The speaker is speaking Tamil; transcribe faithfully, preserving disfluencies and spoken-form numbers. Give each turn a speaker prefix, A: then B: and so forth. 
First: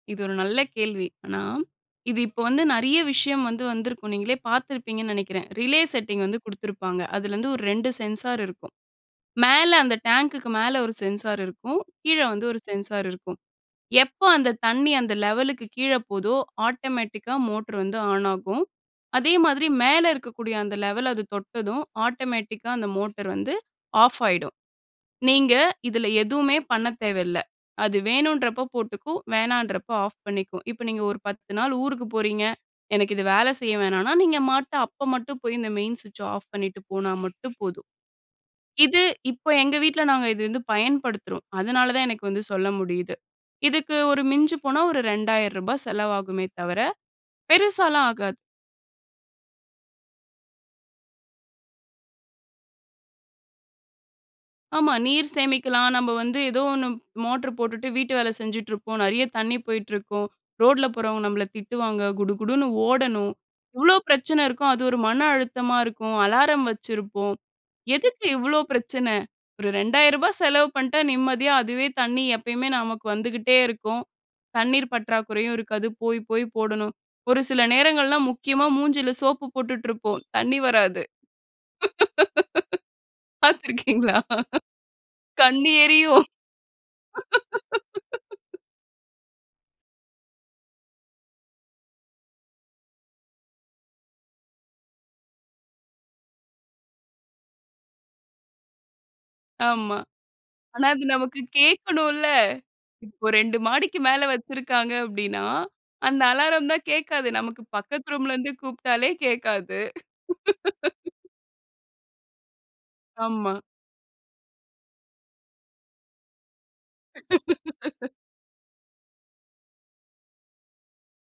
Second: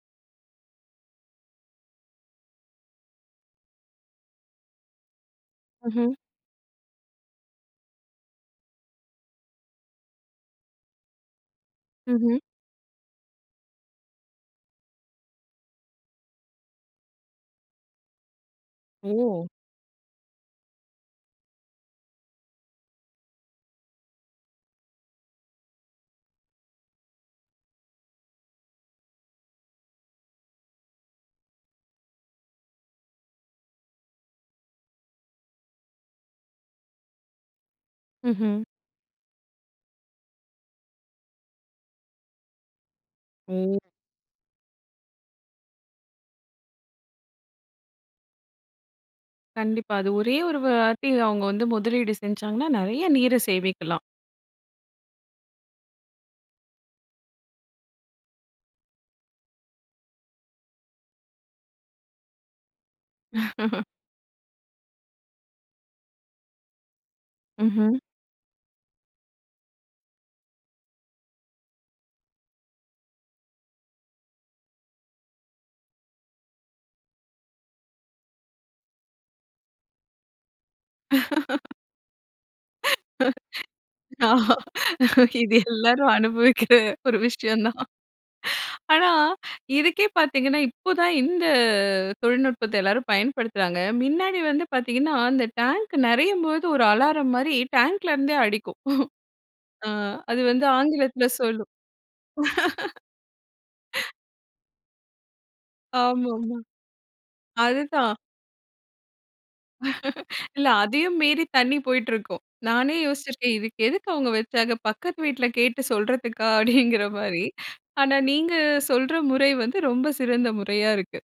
A: இது ஒரு நல்ல கேள்வி. ஆனா, இது இப்போ வந்து நெறைய விஷயம் வந்து வந்திருக்கும். நீங்களே பார்த்திருப்பீங்கன்னு நெனைக்கிறேன். ரிலே
B: இஹ்ம்.
A: செட்டிங் வந்து குடுத்துருப்பாங்க. அதுலருந்து ஒரு ரெண்டு சென்சார் இருக்கும். மேல அந்த டேங்குக்கு மேல ஒரு சென்சார் இருக்கும். கீழ
B: ம்ஹ்ம்.
A: வந்து ஒரு சென்சார் இருக்கும். எப்போ அந்த தண்ணி அந்த லெவலுக்கு கீழ போதோ, ஆட்டோமேட்டிக்கா மோட்ரு வந்து ஆன் ஆகும். அதே
B: ஓ!
A: மாதிரி மேல இருக்கக்கூடிய அந்த லெவல் அது தொட்டதும், ஆட்டோமேட்டிக்கா அந்த மோட்டர் வந்து ஆஃப் ஆயிடும். நீங்க இதில எதுவுமே பண்ண தேவைல்ல. அது வேணும்ன்றப்ப போட்டுக்கும், வேணாம்ன்றப்ப ஆஃப் பண்ணிக்கும். இப்ப நீங்க ஒரு பத்து நாள் ஊருக்கு போறீங்க. எனக்கு இது வேல செய்ய வேணான்னா, நீங்க மாட்ட அப்ப மட்டும் போய், இந்த மெயின் ஸ்விட்ச்ச ஆஃப் பண்ணீட்டு போனா மட்டும் போதும்.
B: ம்ஹ்ம்.
A: இது இப்ப எங்க வீட்ல நாங்க இது வந்து பயன்படுத்துறோம். அதனால தான் எனக்கு வந்து சொல்ல முடியுது.
B: ஓ!
A: இதுக்கு ஒரு மிஞ்சி போனா ஒரு ரெண்டாயிரம் ரூபா செலவாகுமே தவர, பெருசால்லாம் ஆகாது.
B: கண்டிப்பா. அது ஒரே ஒரு வாட்டி அவுங்க வந்து முதலீடு செஞ்சாங்கன்னா, நெறைய நீரை சேமிக்கலாம்.
A: ஆமா. நீர் சேமிக்கலாம். நம்ப வந்து எதோ ஒண்ணு மோட்ரு போட்டுட்டு, வீட்டு வேல செஞ்சுட்ருப்போம். நெறைய தண்ணி போயிட்டிருக்கும். ரோட்ல போறவங்க நம்பள திட்டுவாங்க. குடு குடுன்னு ஓடணும். இவ்வளோ பிரச்சன இருக்கும். அது ஒரு மன அழுத்தமா இருக்கும். அலாரம் வச்சிருப்போம்.
B: ம்ஹ்ம்.
A: எதுக்கு இவ்வளோ பிரச்சன? ஒரு ரெண்டாயிரம் ரூபா செலவு பண்ட்டா, நிம்மதியா அதுவே தண்ணி எப்பயுமே நமக்கு வந்துகிட்டே இருக்கும். தண்ணீர் பற்றாக்குறையும் இருக்காது. போய், போய் போடணும். ஒரு சில நேரங்கள்லாம், முக்கியமா மூஞ்சில சோப்பு போட்டுட்ருப்போம், தண்ணி வராது. பாத்திருக்கீங்களா?
B: ஆ இது
A: கண்ணு
B: எல்லாரும்
A: எரியும்.
B: அனுபவிக்கிற ஒரு விஷயம் தான். ஆனா, இதுக்கே பார்த்தீங்கன்னா, இப்ப தான் இந்த தொழில்நுட்பத்த எல்லாரும் பயன்படுத்துறாங்க. மின்னாடி வந்து பார்த்தீங்கன்னா, அந்த டேங்க் நெறையும்போது, ஒரு அலாரம் மாரி டேங்க்லேருந்தே அடிக்கும். ஆ
A: ஆமா.
B: அது வந்து
A: ஆனா, அது
B: ஆங்கிலத்தில
A: நமக்கு
B: சொல்லும்.
A: கேட்கணும்ல்ல. இப்ப ரெண்டு மாடிக்கு மேல வச்சிருக்காங்க அப்படீன்னா, அந்த
B: ஆமாமா.
A: அலாரம் தான் கேட்காது. நமக்கு பக்கத்து
B: அதுதான்.
A: ரூம்ல இருந்து கூப்பிட்டாலே கேட்காது.
B: இல்ல, அதையும் மீறி தண்ணி போய்ட்ருக்கும். நானே யோசிச்சிருக்கேன்,
A: ஆமா.
B: "இதுக்கு எதுக்கு அவுங்க வச்சாங்க? பக்கத்து வீட்ல கேட்டு சொல்றதுக்கா" அப்படீங்கிறமாரி. ஆனா நீங்க சொல்ற முறை வந்து ரொம்ப சிறந்த முறையா இருக்கு.